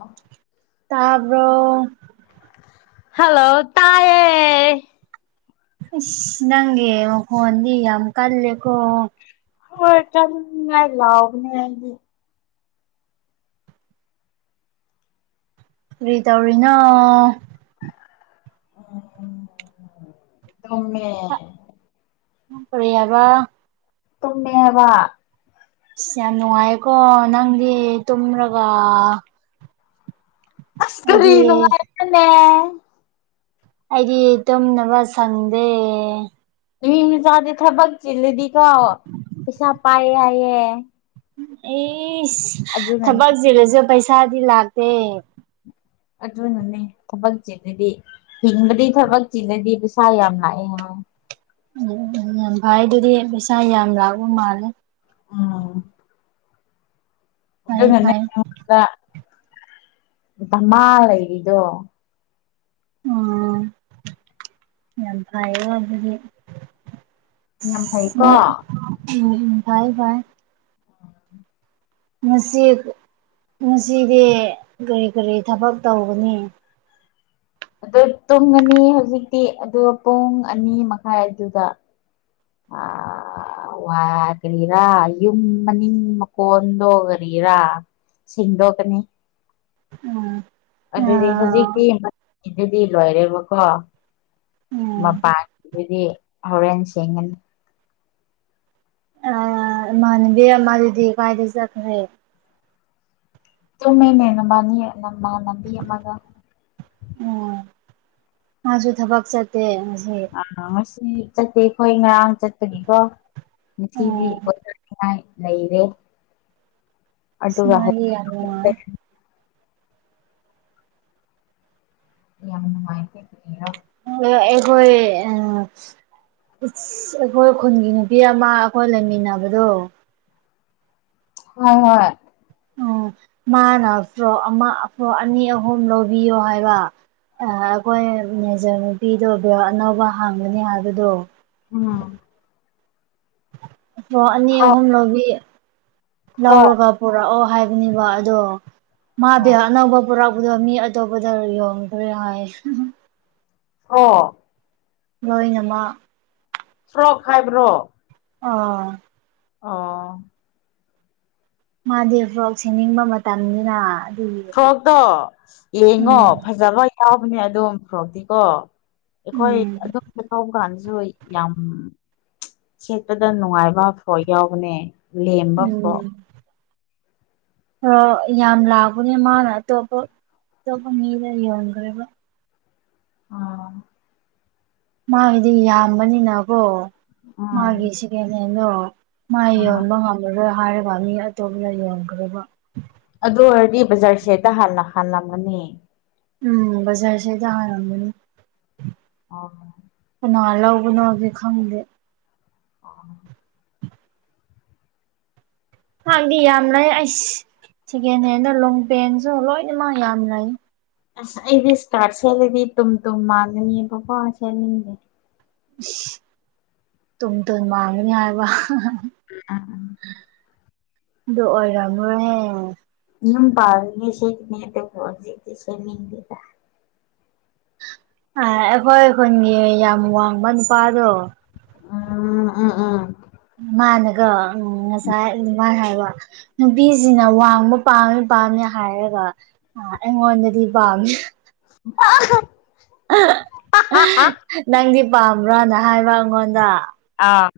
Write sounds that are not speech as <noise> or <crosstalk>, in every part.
ꯑ ꯇꯥꯕ꯭ꯔꯣ ꯍꯜꯂꯣ ꯇꯌꯦ ꯏꯁ ꯅꯪꯒꯦ ꯃꯈꯣꯟꯗꯤ ꯌꯥꯝ ꯀꯜꯂꯦꯀꯣ ꯍꯣꯏ ꯀꯟꯅ ꯂꯥꯎꯕꯅꯦ ꯑꯩꯗꯤ ꯀꯔꯤ ꯇꯧꯔꯤꯅꯣ <inaudible> ꯇꯨꯝꯃꯦ ꯅꯪ ꯀꯔꯤ ꯍꯥꯏꯕ ꯇꯨꯃꯦ ꯍꯥꯏꯕ ꯏꯁ ꯌꯥꯝ ꯅꯨꯡꯉꯥꯏꯌꯦꯀꯣ ꯅꯪꯗꯤ ꯇꯨꯝꯔꯒ ꯑꯁ ꯀꯔꯤ ꯑꯩꯗꯤ ꯅꯨꯡꯉꯥꯏꯕꯅꯦ ꯑꯩꯗꯤ ꯇꯨꯝꯅꯕ ꯁꯪꯗꯦ ꯃꯤ ꯃꯆꯥꯗꯤ ꯊꯕꯛ ꯆꯤꯜꯂꯗꯤꯀꯣ ꯄꯩꯁꯥ ꯄꯥꯏꯌꯦ ꯍꯥꯏꯌꯦ ꯑꯦꯁ ꯑꯗꯨꯅꯅꯦ ꯊꯕꯛ ꯆꯤꯜꯂꯁꯨ ꯄꯩꯁꯥꯗꯤ ꯂꯥꯛꯇꯦ ꯑꯗꯨꯅꯅꯦ ꯊꯕꯛ ꯆꯤꯜꯂꯗꯤ ꯍꯤꯡꯕꯗꯤ ꯊꯕꯛ ꯆꯤꯜꯂꯗꯤ ꯄꯩꯁꯥ ꯌꯥꯝ ꯂꯥꯛꯑꯦ ꯍꯥꯏ ꯎ ꯎꯝ ꯌꯥꯝ ꯚꯥꯏ ꯑꯗꯨꯗꯤ ꯄꯩꯁꯥ ꯌꯥꯝ ꯂꯥꯛꯕ ꯃꯥꯜꯂꯦ ꯎꯥ ꯐꯩ ꯐꯩ ꯑꯗꯨꯅꯅꯦꯉꯣꯟꯗ ꯃꯃꯥ ꯂꯩꯔꯤꯗꯣ ꯎꯝ ꯌꯥꯝ ꯐꯥꯏꯌꯦ ꯑꯗꯨꯗꯤ ꯌꯥꯝ ꯐꯩꯀꯣ ꯑ ꯎꯝ ꯏ ꯏ ꯉ ꯉꯁꯤꯗꯤ ꯀꯔꯤ ꯀꯔꯤ ꯊꯕꯛ ꯇꯧꯕꯅꯤ ꯑꯗꯨ ꯇꯨꯝꯉꯅꯤ ꯍꯧꯖꯤꯛꯇꯤ ꯑꯗꯨ ꯄꯨꯡ ꯑꯅꯤ ꯃꯈꯥꯏꯗꯨꯗ <unintelligible> ꯑꯋꯥꯔꯤꯔꯥ ꯌꯃ ꯅꯤꯡꯃ ꯀꯗꯒꯔꯤꯔꯥ ꯁꯤꯦꯡꯗꯣꯛꯀꯅꯤ ꯎꯝ ꯑꯗꯨꯗꯤ ꯍꯧꯖꯤꯛꯇꯤꯗꯨꯗꯤ ꯂꯣꯏꯔꯦꯕꯀꯣ ꯎꯝ ꯃꯄꯥꯥꯟꯗꯤ ꯍꯣꯔꯦꯟ ꯁꯦꯡꯒꯅꯤ ꯃꯥꯅꯦꯕꯦꯝ ꯃꯥꯔꯤꯗꯤ ꯀꯥꯏꯗ ꯆꯠꯈ꯭ꯔꯦ ꯇꯨꯝꯃꯦꯅꯦ ꯅꯕꯥꯅꯤ ꯅꯃ ꯂꯝꯕꯤ ꯑꯃꯒ ꯑꯣ ꯃꯥꯁꯨ ꯊꯕꯛ ꯆꯠꯇꯦ ꯍꯧ ꯑ ꯉꯁꯤ ꯆꯠꯇꯦ ꯑꯩꯈꯣꯏ ꯉꯔꯥꯡ ꯆꯠꯄꯒꯤꯀꯣ ꯎꯝ ꯉꯁꯤꯗꯤꯊꯅꯤꯉꯥꯏ ꯂꯩꯅꯦ ꯁꯃꯒꯤ ꯌꯥꯔ ꯍꯌꯦꯡ ꯌꯥꯝꯟꯅ ꯃꯥꯏꯦꯔꯣ ꯑ ꯑꯩꯈꯣꯣꯏ ꯑ ꯁ ꯑꯩꯈꯣꯏ ꯈꯨꯟꯒꯤ ꯅꯨꯄꯤ ꯑꯃ ꯑꯩꯈꯣꯏ ꯂꯩꯃꯤꯟꯅꯕꯗꯣ ꯍ ꯍ ꯎꯝ ꯃꯥꯅ ꯐ ꯄ ꯑꯅꯤ ꯑꯍꯨꯝ ꯂꯧꯕꯤꯌꯣ ꯍꯥꯏꯕ ꯑꯩꯈꯣꯏ ꯃꯦꯖꯔ ꯅꯨꯄꯤꯗꯣ ꯕꯣꯔ ꯑꯅꯧꯕ ꯍꯥꯡꯒꯅꯤ ꯍꯥꯏꯕꯗꯣ ꯎꯝ ꯑꯣ ꯑꯅꯤ ꯑꯍꯨꯝ ꯂꯕꯤ ꯂꯧꯔꯒ ꯄꯨꯔꯛꯑꯣ ꯍꯥꯏꯕꯅꯦꯕ ꯑꯗꯣ ꯃꯥꯗꯤ ꯑꯅꯧꯕ ꯄꯨꯔꯛꯄꯗꯣ ꯃꯤ ꯑꯇꯣꯞꯄꯗ ꯌꯣꯟꯈ꯭ꯔꯦ ꯍꯥꯏ ꯑꯣ ꯂꯣꯏꯅꯃꯛ ꯁ꯭ꯔꯣ ꯈꯥꯏꯕ꯭ꯔꯣ ꯑꯣꯥ ꯑꯣ ꯃꯥꯗꯤꯦ ꯐ꯭ꯂꯣꯛ ꯁꯦꯝꯅꯤꯡꯕ ꯃꯇꯝꯅꯤꯅ ꯑꯗꯨꯒꯤ ꯐꯣꯔꯣꯛꯇꯣ ꯌꯦꯡꯉꯣ ꯎꯝ ꯐꯖ ꯂꯣꯏ ꯌꯥꯎꯕꯅꯦ ꯑꯗꯨꯝ ꯐꯣꯔꯣꯛꯇꯤꯀꯣ ꯑꯩꯈꯣꯏ ꯎꯝ ꯑꯗꯨꯣꯝꯗ ꯇꯧꯕ ꯀꯥꯟꯗꯁꯨ ꯌꯥꯝ ꯁꯦꯠꯄꯗ ꯅꯨꯡꯉꯥꯏꯕ ꯐꯥꯎ ꯌꯥꯎꯕꯅꯦ ꯂꯦꯝꯕ ꯐꯥꯎ ꯍ ꯌꯥꯝ ꯂꯥꯛꯕꯅꯦ ꯃꯥꯅ ꯑꯇꯣꯞꯄ ꯑꯇꯣꯞꯄ ꯃꯤꯗ ꯌꯣꯟꯈ꯭ꯔꯦꯕ ꯑꯥ ꯃꯥꯒꯤꯗꯤ ꯌꯥꯝꯕꯅꯤꯅꯀꯣ ꯎꯝ ꯃꯥꯒꯤ ꯁꯦꯀꯦꯟ ꯍꯦꯟꯗꯣ ꯃꯥ ꯌꯣꯟꯕ ꯉꯝꯃꯔꯣꯏ ꯍꯥꯏꯔꯤꯕ ꯃꯤ ꯑꯇꯣꯞꯄꯅ ꯌꯣꯟꯈ꯭ꯔꯕ ꯑꯗꯨ ꯑꯣꯏꯔꯗꯤ ꯕꯖꯥꯔꯁꯤꯦ ꯍꯗ ꯍꯜꯅ ꯍꯥꯜꯂꯝꯒꯅꯤ ꯎꯝ ꯖꯔꯁꯤꯗ ꯍꯥꯏꯔ ꯋꯥꯒ ꯑꯣ ꯀꯅꯥ ꯂꯧꯒꯅꯣꯒꯦ ꯈꯪꯗꯦ ꯑꯣ ꯍꯥꯡꯗꯤ ꯌꯥꯝ ꯂꯩ ꯑꯩ ꯁꯦꯀꯦꯟ ꯍꯦꯟꯗ ꯂꯣꯡ ꯄꯦꯟꯁꯨ ꯂꯣꯏꯅꯃꯛ ꯌꯥꯝ ꯂꯩ ꯑꯁ ꯑꯩꯗꯤ ꯏꯁꯇꯥꯔ ꯆꯦꯠꯂꯗꯤ ꯇꯨꯝ ꯇꯨꯝ ꯃꯥꯟꯂꯅꯤ ꯕꯕꯥ ꯆꯅꯤꯡꯗꯦ ꯇꯨꯝ ꯇ ꯃꯥꯒꯅꯤ ꯍꯥꯏꯕ ꯎꯝ ꯎꯝ ꯗ ꯑꯣꯏꯔꯃꯍꯦ ꯌ ꯄ ꯁꯤꯦꯅꯦ ꯁꯃꯤꯗ <unintelligible> ꯑ ꯑꯩꯈꯣꯏ ꯈꯨꯟꯒꯤ ꯌꯥꯝ ꯋꯥꯡꯕ ꯅꯨꯄꯥꯗꯣ ꯎꯝ ꯎꯝ ꯎꯝ ꯃꯥꯅꯒ ꯎꯝ ꯉꯁꯥꯏ ꯃꯥ ꯍꯥꯏꯕ ꯅꯨꯄꯤꯖꯤꯡꯅ ꯋꯥꯡꯕ ꯄꯥꯝꯃꯦ ꯄꯥꯝꯃꯦ ꯍꯥꯏꯔꯒ ꯑ ꯑꯩꯉꫭꯟꯗꯗꯤ ꯄꯥꯝꯗꯦ <unintelligible> ꯅꯪꯗꯤ ꯄꯥꯝꯕ꯭ꯔꯥꯅ ꯍꯥꯏꯕ ꯑꯩꯉꯣꯟꯗ ꯑꯥ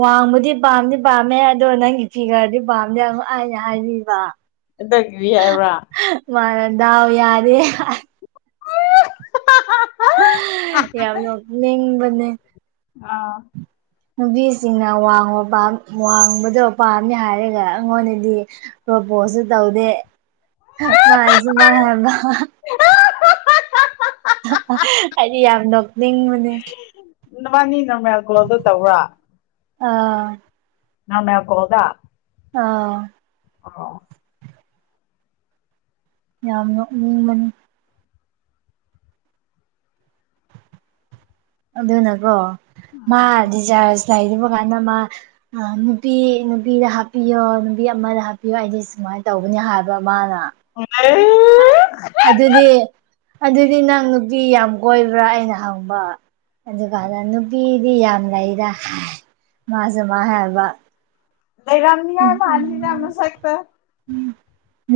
ꯋꯥꯡꯕꯗꯤ ꯄꯥꯝꯗꯤ ꯄꯥꯝꯃꯦ ꯑꯗꯣ ꯅꯪꯒꯤ ꯐꯤꯒꯔꯗꯤ ꯄꯥꯝꯗꯦ ꯑꯃ ꯑꯩꯅ ꯍꯥꯏꯖꯤꯟꯕ ꯑꯗꯨ ꯀꯔꯤ ꯍꯥꯏꯕꯔ ꯃꯥꯅ ꯗꯥꯎ ꯌꯥꯗꯦ ꯍꯥꯏ ꯌꯥꯝ ꯅꫭꯛꯅꯤꯡꯕꯅꯦ ꯑꯥ ꯅꯨꯄꯤꯁꯤꯡꯅ ꯋꯥꯡꯕ ꯄꯥꯝ ꯋꯥꯡꯕꯗꯣ ꯄꯥꯝꯃꯦ ꯍꯥꯏꯔꯒ ꯑꯩꯉꯣꯟꯗꯗꯤ ꯄ꯭ꯔꯣꯄꯣꯁꯁꯨ ꯇꯧꯗꯦ ꯃꯥꯅ ꯁꯨꯃꯥꯟ ꯍꯥꯏꯕ ꯍꯥꯏꯗꯤ ꯌꯥꯝ ꯅꯣꯛꯅꯤꯡꯕꯅꯦ ꯅꯕꯥꯏꯅꯤ ꯅꫭꯔꯃꫭꯜ ꯀꫭꯜꯗ ꯇꯧꯕꯔꯥ ꯑꯥ ꯅꫭꯔꯃꯦꯜ ꯀꫭꯜꯗ ꯑꯥ ꯑꫭ ꯌꯥꯝ ꯅꫭꯛꯅꯤꯡꯕꯅꯦ ꯑꯗꯨꯅꯀꯣ ꯃꯥ ꯗꯤꯆꯥꯥꯔꯖ ꯂꯩꯕ ꯀꯥꯟꯗ ꯃꯥ ꯑ ꯅꯨꯄꯤ ꯅꯨꯄꯤꯗ ꯍꯥꯞꯄꯤꯌꯣ ꯅꯨꯄꯤ ꯑꯃꯗ ꯍꯥꯞꯄꯤꯌꯣ ꯑꯩꯗꯤ ꯁꯨꯃꯥꯏꯅ ꯇꯧꯕꯅꯤ ꯍꯥꯏꯕ ꯃꯥꯅ ꯑꯣ <unintelligible> ꯑꯗꯨꯗꯤ ꯑꯗꯨꯗꯤ ꯅꯪ ꯅꯨꯄꯤ ꯌꯥꯝ ꯀꯣꯏꯕ꯭ꯔꯥ ꯑꯩꯅ ꯍꯪꯕ ꯑꯗꯨꯀꯥꯟꯗ ꯅꯨꯄꯤꯗꯤ ꯌꯥꯝ ꯂꯩꯗ ꯃꯥꯁꯨꯃꯥꯥꯏ ꯍꯥꯏꯕ ꯂꯩꯔꯝꯃꯤ ꯌꯥꯝ ꯃꯟꯂꯤꯗꯥ ꯃꯁꯛꯇꯣ ꯎꯝ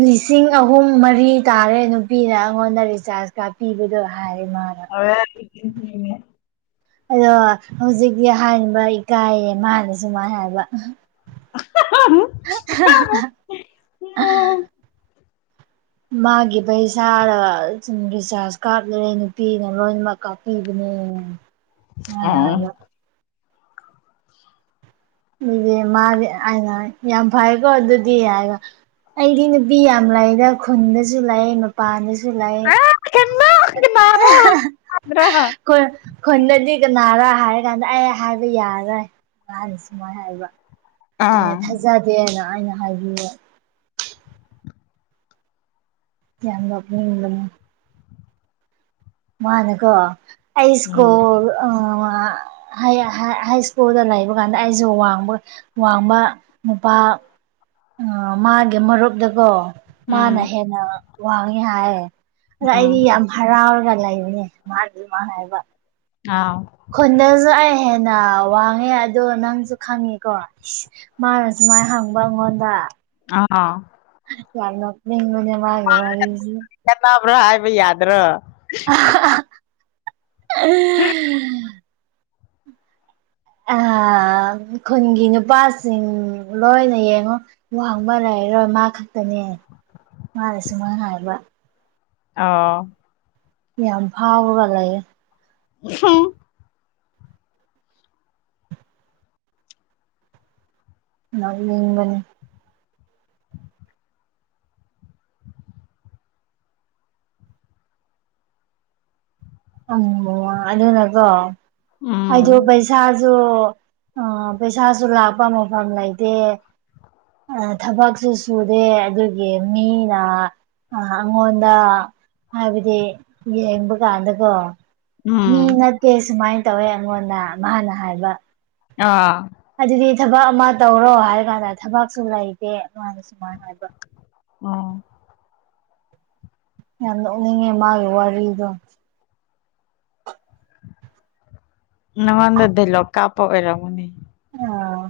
ꯂꯤꯁꯤꯡ ꯑꯍꯨꯝ ꯃꯔꯤ ꯇꯥꯔꯦ ꯅꯨꯄꯤꯅ ꯑꯩꯉꯣꯟꯗ ꯔꯤꯆꯥꯔꯖ ꯀꯥꯞꯄꯤꯕꯗꯣ ꯍꯥꯏ ꯃꯥꯅ ꯑ <unintelligible> ꯑꯗꯣ ꯍꯧꯖꯤꯛꯀꯤ ꯑꯍꯥꯟꯕ ꯏꯀꯥꯏꯌꯦ ꯃꯥꯅꯁꯨꯃꯥꯏ ꯍꯥꯏꯕ <unintelligible> ꯃꯥꯒꯤ ꯄꯩꯁꯥꯗ ꯁꯨꯝ ꯔꯤꯆꯥꯔꯖ ꯀꯥꯞꯂꯨꯔꯦ ꯅꯨꯄꯤꯅ ꯂꯣꯏꯅꯃꯛ ꯀꯥꯞꯄꯤꯕꯅꯦ ꯃꯥꯅ ꯍꯥꯏꯕ ꯑꯗꯨꯗꯤ ꯃꯥꯗꯤ ꯑꯩꯅ ꯌꯥꯝ ꯐꯩꯀꯣ ꯑꯗꯨꯗꯤ ꯍꯥꯏꯕ ꯑꯩꯗꯤ ꯅꯨꯄꯤ ꯌꯥꯝ ꯂꯩꯗ ꯈꯨꯟꯗꯁꯨ ꯂꯩ ꯄꯅꯤ ꯁꯨꯂꯩ ꯈꫭꯏ ꯈꯨꯟꯗꯗꯤ ꯀꯅꯥꯔ ꯍꯥꯏꯔ ꯀꯥꯟꯗ ꯑꯩ ꯍꯥꯏꯕ ꯌꯥꯔꯔꯣꯏ ꯅꯍꯥꯟꯅ ꯁꯨꯃꯥꯏ ꯍꯥꯏꯕ ꯑꯩꯅ ꯑꯥ ꯊꯥꯖꯗꯦꯅ ꯑꯩꯅ ꯍꯥꯏꯕꯤ ꯌꯥꯝ ꯅꫭꯛꯅꯤꯡꯕꯅꯦ ꯃꯥꯅꯀꯣ ꯑꯩ ꯎꯝ ꯏꯁ꯭ꯀꯨꯜ ꯑ ꯍꯥꯏ ꯍꯥꯏ ꯏꯁ꯭ꯀꯨꯜꯗ ꯂꯩꯕ ꯀꯥꯟꯗ ꯑꯩꯁꯨ ꯋꯥꯡꯕ ꯋꯥꯡꯕ ꯅꯨꯄꯥ ꯑꯥ ꯃꯥꯒꯤ ꯃꯔꯨꯞꯇꯀꯣ ꯃꯥꯅ ꯎꯝ ꯍꯦꯟꯅ ꯋꯥꯡꯉꯤ ꯍꯥꯏ ꯑꯗ ꯎꯝ ꯑꯩꯗꯤ ꯌꯥꯝ ꯍꯔꯥꯎꯔꯒ ꯂꯩꯕꯅꯦ ꯃꯥꯅ ꯑꯗꯨꯃꯥꯏ ꯍꯥꯏꯕ ꯑꯥꯎ ꯈꯨꯟꯗꯁꯨ ꯑꯩ ꯍꯦꯟꯅ ꯋꯥꯡꯉꯦ ꯑꯗꯨ ꯅꯪꯁꯨ ꯈꯪꯉꯦꯀꯣ ꯃꯥꯅ ꯁꯨꯃꯥꯏ ꯍꯪꯕ ꯑꯩꯉꯣꯟꯗ ꯑꯥ ꯌꯥꯝ ꯅꫭꯛꯅꯤꯡꯕꯅꯦ ꯃꯥ ꯀꯅꯥꯕ ꯍꯥꯏꯕ ꯌꯥꯗ꯭ꯔꯣ <unintelligible> ꯈꯨꯟꯒꯤ ꯅꯨꯄꯥꯁꯤꯡ ꯂꯣꯏꯅ ꯌꯦꯡꯉꯣ ꯋꯥꯡꯕ ꯂꯩꯔꯔꯣꯏ ꯃꯥ ꯈꯛꯇꯅꯦ ꯃꯥꯅ ꯁꯨꯃꯥꯢ ꯍꯥꯏꯕ ꯑꯣ ꯌꯥꯝ ꯐꯥꯎꯔꯒ ꯂꯩꯌꯦ ꯍꯨꯝ ꯅꯣꯛꯅꯤꯡꯕꯅꯤ ꯎꯝ ꯑꯗꯨꯅꯀꯣ ꯑꯩꯗꯣ ꯎꯝ ꯄꯩꯁꯥꯁꯨ ꯑ ꯄꯩꯁꯥꯁꯨ ꯂꯥꯛꯄ ꯃꯐꯝ ꯂꯩꯇꯦ ꯊꯕꯛꯁꯨ ꯁꯨꯗꯦ ꯑꯗꯨꯒꯤ ꯃꯤꯅ ꯑ ꯑꯩꯉꯣꯟꯗ ꯍꯥꯏꯕꯗꯤ ꯌꯦꯡꯕ ꯀꯥꯟꯗ ꯃꯤ ꯎꯝ ꯅꯠꯇꯦ ꯁꯨꯃꯥꯏꯅ ꯇꯧꯋꯦ ꯑꯩꯉꯣꯟꯗ ꯃꯥꯅ ꯍꯥꯏꯕ ꯑꯥ ꯑꯗꯨꯗꯤ ꯊꯕꯛ ꯑꯃ ꯇꯧꯔꯣ ꯍꯥꯏꯔ ꯀꯥꯟꯗ ꯊꯕꯛꯁꯨ ꯂꯩꯇꯦ ꯃꯥꯅ ꯁꯨꯃꯥꯏꯅ ꯍꯥꯏꯕ ꯑꯣ ꯌꯥꯝ ꯅꯣꯛꯅꯤꯡꯉꯦ ꯃꯥꯒꯤ ꯋꯥꯔꯤꯗꯣ ꯅꯪꯉꯣꯟꯗ ꯗꯤꯂꯣꯞ ꯀꯥꯞꯄ ꯑꯣꯏꯔꯝꯒꯅꯤ ꯑꯥ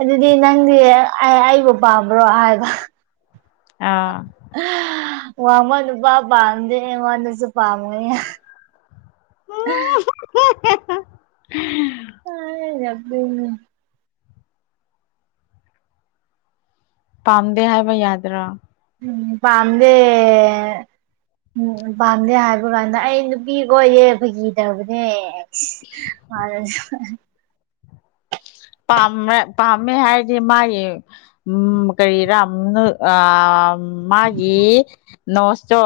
ꯑꯗꯨꯗꯤ ꯅꯪꯗꯤ ꯑꯩꯕꯨ ꯄꯥꯝꯕ꯭ꯔꯣ ꯍꯥꯏꯕ ꯑꯥ ꯋꯥꯡꯕ ꯅꯨꯄꯥ ꯄꯥꯝꯗꯦ ꯑꯩꯉꯣꯟꯗꯁꯨ ꯄꯥꯝꯃꯣꯢ <unintelligible> <unintelligible> <unintelligible> ꯑ ꯌꯥꯗꯣꯢꯅꯤ ꯄꯥꯝꯗꯦ ꯍꯥꯏꯕ ꯌꯥꯗ꯭ꯔꯥ ꯎꯝ ꯄꯥꯝꯗꯦ ꯎꯝ ꯄꯥꯝꯗꯦ ꯍꯥꯏꯕ ꯀꯥꯟꯗ ꯑꯩ ꯅꯨꯄꯤ ꯀꯣꯢꯌꯦ ꯐꯥꯒꯤ ꯇꯧꯕꯅꯦ <unintelligible> ꯃꯥꯅꯁꯨ ꯄꯥꯝꯃꯦ ꯄꯥꯝꯃꯦ ꯍꯥꯏꯔꯗꯤ ꯃꯥꯒꯤ ꯎꯝ ꯀꯥꯔꯤꯔ ꯅꯣꯢ ꯑꯥ ꯃꯥꯒꯤ ꯅꯣꯁꯇꯣ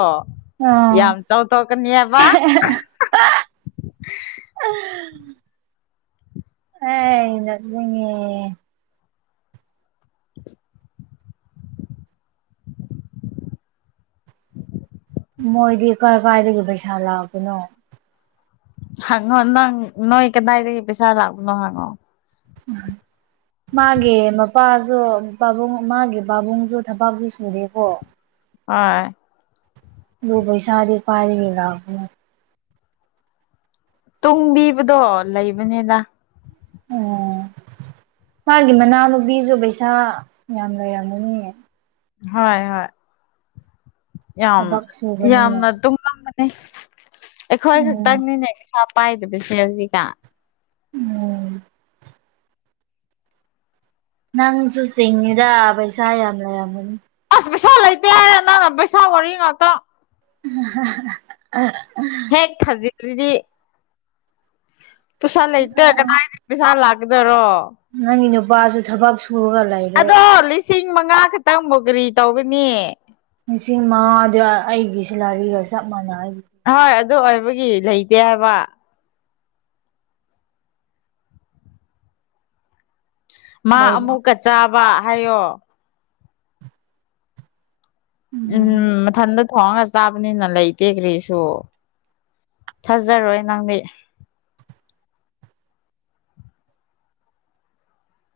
ꯑꯥ ꯌꯥꯝ ꯆꯥꯎꯊꯣꯛꯀꯅꯦꯕ ꯍꯣꯢ ꯅꯣꯛꯅꯤꯡꯉꯦ ꯃꯣꯏꯗꯤ ꯀꯥꯏ ꯀꯥꯏꯗꯒꯤ ꯄꯩꯁꯥ ꯂꯥꯛꯄꯅꯣ ꯍꯪꯉꯣ ꯅꯪ ꯅꯣꯏ ꯀꯗꯥꯥꯏꯗꯒꯤ ꯄꯩꯁꯥ ꯂꯥꯛꯄꯅꯣ ꯍꯪꯉꯣ <unintelligible> ꯃꯥꯒꯤ ꯃꯄꯥꯁꯨ ꯄꯥꯕꯨꯡ ꯃꯥꯒꯤ ꯄꯥꯕꯨꯡꯁꯨ ꯊꯕꯛꯁꯨ ꯁꯨꯗꯦ ꯍꯣꯏ ꯑꯗꯨ ꯄꯩꯁꯥꯗꯤ ꯀꯥꯢꯗꯒꯤ ꯂꯥꯛꯄꯅꯣ ꯇꯨꯡꯕꯤꯕꯗꯣ ꯂꯩꯕꯅꯤꯗ ꯑꯣ ꯃꯥꯒꯤ ꯃꯅꯥꯎ ꯅꯨꯄꯤꯁꯨ ꯄꯩꯁꯥ ꯌꯥꯝ ꯂꯩꯔꯝꯃꯅꯦ ꯍꯣꯏ ꯍꯣꯏ ꯌꯥꯝ ꯊꯕꯛ ꯁꯨꯕꯅꯤꯅ ꯌꯥꯝꯅ ꯇꯨꯡ ꯑꯩꯈꯣꯏ ꯎꯝ ꯈꯛꯇꯪꯅꯤꯅꯦ ꯄꯩꯁꯥ ꯄꯥꯏꯗꯕꯁꯦ ꯍꯧꯖꯤꯛꯇ ꯎꯝ ꯅꯪꯁꯨ ꯆꯤꯡꯉꯤꯗ ꯄꯩꯁꯥ ꯌꯥꯝ ꯂꯩꯔꯝꯒꯅꯤ ꯑꯁ ꯄꯩꯁꯥ ꯂꯩꯇꯦ ꯍꯥꯏꯔ ꯅꯪꯅ ꯄꯩꯁꯥ ꯋꯥꯔꯤ ꯉꯥꯛꯇ <unintelligible> ꯦꯛ ꯊꯖꯤꯗꯤ ꯄꯩꯁꯥ ꯂꯩꯇꯦ ꯀꯗꯥꯏꯗꯒꯤ ꯄꯩꯁꯥ ꯂꯥꯛꯀꯗꯣꯏꯔꯣ ꯅꯪꯒꯤ ꯅꯨꯄꯥꯁꯨ ꯊꯕꯛ ꯁꯨꯔꯒ ꯂꯩ ꯑꯗꯣ ꯂꯤꯁꯤꯡ ꯃꯉꯥ ꯈꯛꯇꯪ ꯃꯣꯒꯔꯤ ꯇꯧꯒꯅꯤ ꯂꯤꯁꯤꯡ ꯃꯉꯥꯗꯨ ꯑꯩꯒꯤ ꯁꯦꯂꯥꯔꯤꯒ ꯆꯞ ꯃꯥꯟꯅꯩ ꯍꯥꯏꯕ ꯍꯣꯏ ꯑꯗꯨ ꯑꯣꯏꯕꯒꯤ ꯂꯩꯇꯦ ꯍꯥꯏꯕ ꯃꯥ ꯂꯩꯕ ꯑꯃꯨꯛꯀ ꯆꯥꯕ ꯍꯥꯏꯌꯣ ꯎꯝ ꯃꯊꯟꯇ ꯊꯣꯡꯉꯒ ꯆꯥꯕꯅꯤꯅ ꯂꯩꯇꯦ ꯀ꯭ꯔꯔꯤꯁꯨ ꯊꯥꯖꯔꯣꯏ ꯅꯪ ꯃꯤꯠ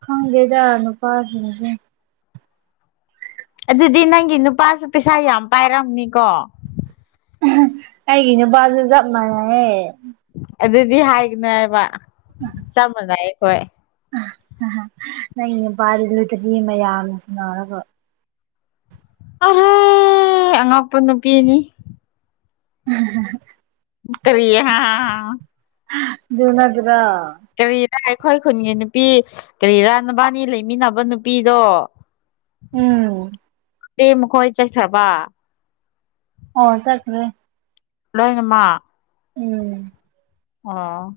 ꯈꯥꯡꯒꯦ ꯌꯥꯖꯔꯅ ꯄꯥꯁꯅꯁꯦ ꯑꯗꯨꯗꯤ ꯅꯪꯒꯤ ꯅꯨꯄꯥꯁꯨ ꯄꯩꯁꯥ ꯌꯥꯝ ꯄꯥꯏꯔꯝꯅꯤꯀꯣ ꯑꯩꯒꯤ ꯅꯨꯄꯥꯕꯥꯁꯨꯦ ꯆꯞ ꯃꯥꯟꯅꯩꯍꯦ ꯑꯗꯨꯗꯤ ꯍꯥꯏꯒꯅ ꯍꯥꯏꯕ ꯆꯞ ꯃꯥꯟꯅꯩ ꯑꯩꯈꯣꯏ ꯅꯪ ꯄꯥꯔꯤꯂꯨꯗꯔꯤ ꯃꯌꯥꯝꯅꯁꯨ ꯔꯕ ꯑꯍꯣꯏ ꯑꯉꯛꯄ ꯅꯨꯄꯤꯅꯤ ꯎꯝ ꯍ ꯇꯔꯤꯌꯦꯦ ꯍꯥ ꯖꯤꯅꯒ꯭ꯔꯥ ꯀꯔꯤꯔꯥ ꯑꯩꯈꯣꯏ ꯈꯨꯟꯒꯤ ꯅꯨꯄꯤ ꯀꯔꯤꯔꯥ ꯅꯕꯥꯅꯤ ꯂꯩꯃꯤꯟꯅꯕ ꯅꯨꯄꯤꯗꯣ ꯎꯝ ꯑꯦ ꯃꯈꯣꯏ ꯆꯠꯈ꯭ꯔꯕ ꯑꯣ ꯆꯠ꯭ꯔꯦ ꯂꯣꯏꯉꯃ ꯎꯝ ꯑꯣ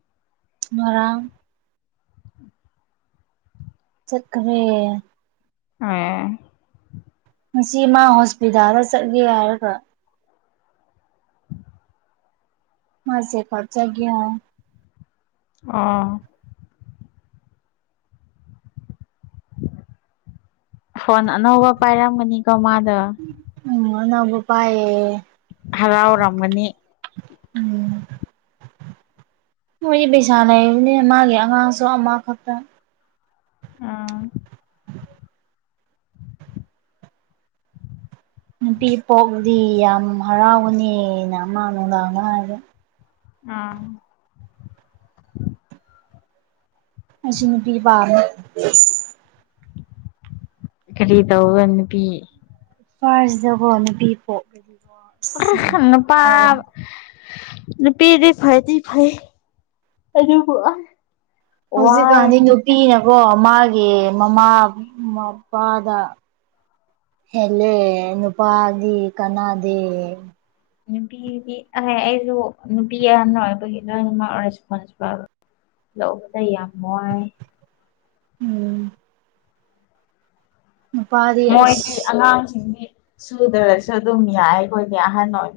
ꯃꯔꯥꯡ ꯆꯠꯈꯃꯦ ꯑ ꯉꯁꯤ ꯃꯥ ꯍꯣꯁꯄꯤꯇꯥꯜꯗ ꯆꯠꯒꯦ ꯍꯥꯏꯔꯒ ꯃꯁꯦ ꯈꯔ ꯆꯒꯦ ꯑꯥ ꯐꯣꯟ ꯑꯅꯧꯕ ꯄꯥꯏꯔꯝꯒꯅꯤꯀꯣ ꯃꯥꯗ ꯎ ꯅꯝꯕ ꯄꯑꯌꯦ ꯍꯔꯥꯎꯔꯝꯒꯅꯤ ꯎꯝ ꯃꯣꯏꯗꯤ ꯄꯩꯁꯥ ꯂꯩꯕꯅꯤꯅ ꯃꯥꯒꯤ ꯑꯉꯥꯡꯁꯨ ꯑꯃꯈꯛꯇ ꯑꯥ ꯅꯨꯄꯤ ꯄꯣꯛꯗꯤ ꯌꯥꯝ ꯍꯔꯥꯎꯕꯅꯦꯅ ꯑꯃ ꯅꯨꯡꯗꯥꯡꯅ ꯍꯥꯏꯔꯦ <unintelligible> ꯉꯁꯤꯅ ꯄꯤꯕ ꯀꯔꯤ ꯇꯧꯕ꯭ꯔ ꯅꯨꯄꯤ ꯐꯥꯔꯁꯗꯒꯣ ꯅꯨꯄꯤ ꯄꯣꯛꯂꯗꯤ <unintelligible> ꯑꯔꯈ ꯅꯨꯄꯥ ꯅꯨꯄꯤꯗꯤ ꯐꯗꯤ ꯐꯩ ꯑꯗꯨꯕꯨ ꯑꯥꯏ ꯍꯧꯖꯤꯛꯀꯥꯟꯗꯤ ꯅꯨꯄꯤꯅꯀꯣ ꯃꯥꯒꯤ ꯃꯃꯥ ꯃꯄꯥꯗ ꯍꯦꯜꯂꯦ ꯅꯨꯄꯥꯗꯤ ꯀꯟꯅꯥꯗꯦ ꯅꯨꯄꯤꯗꯤ ꯑꯦ ꯑꯩꯁꯨ ꯅꯨꯄꯤ ꯑꯍꯟ ꯑꯣꯏꯕꯒꯤ ꯂꯣꯏꯅꯃꯛ ꯑꯋꯔ ꯔꯦꯁꯄꯣꯟꯁꯤꯕꯜ ꯂꯧꯄ ꯌꯥꯝ ꯋꯥꯏ ꯎꯝ ꯅꯨꯄꯥꯗꯤ ꯃꯣꯏꯗꯤ ꯑꯁ ꯑꯉꯥꯡꯁꯤꯡꯗꯤ ꯁꯨꯗ꯭ꯔꯁꯨ ꯑꯗꯨꯝ ꯌꯥꯏ ꯑꯩꯈꯣꯏꯗꯤ ꯑꯍꯟ ꯑꯣꯏ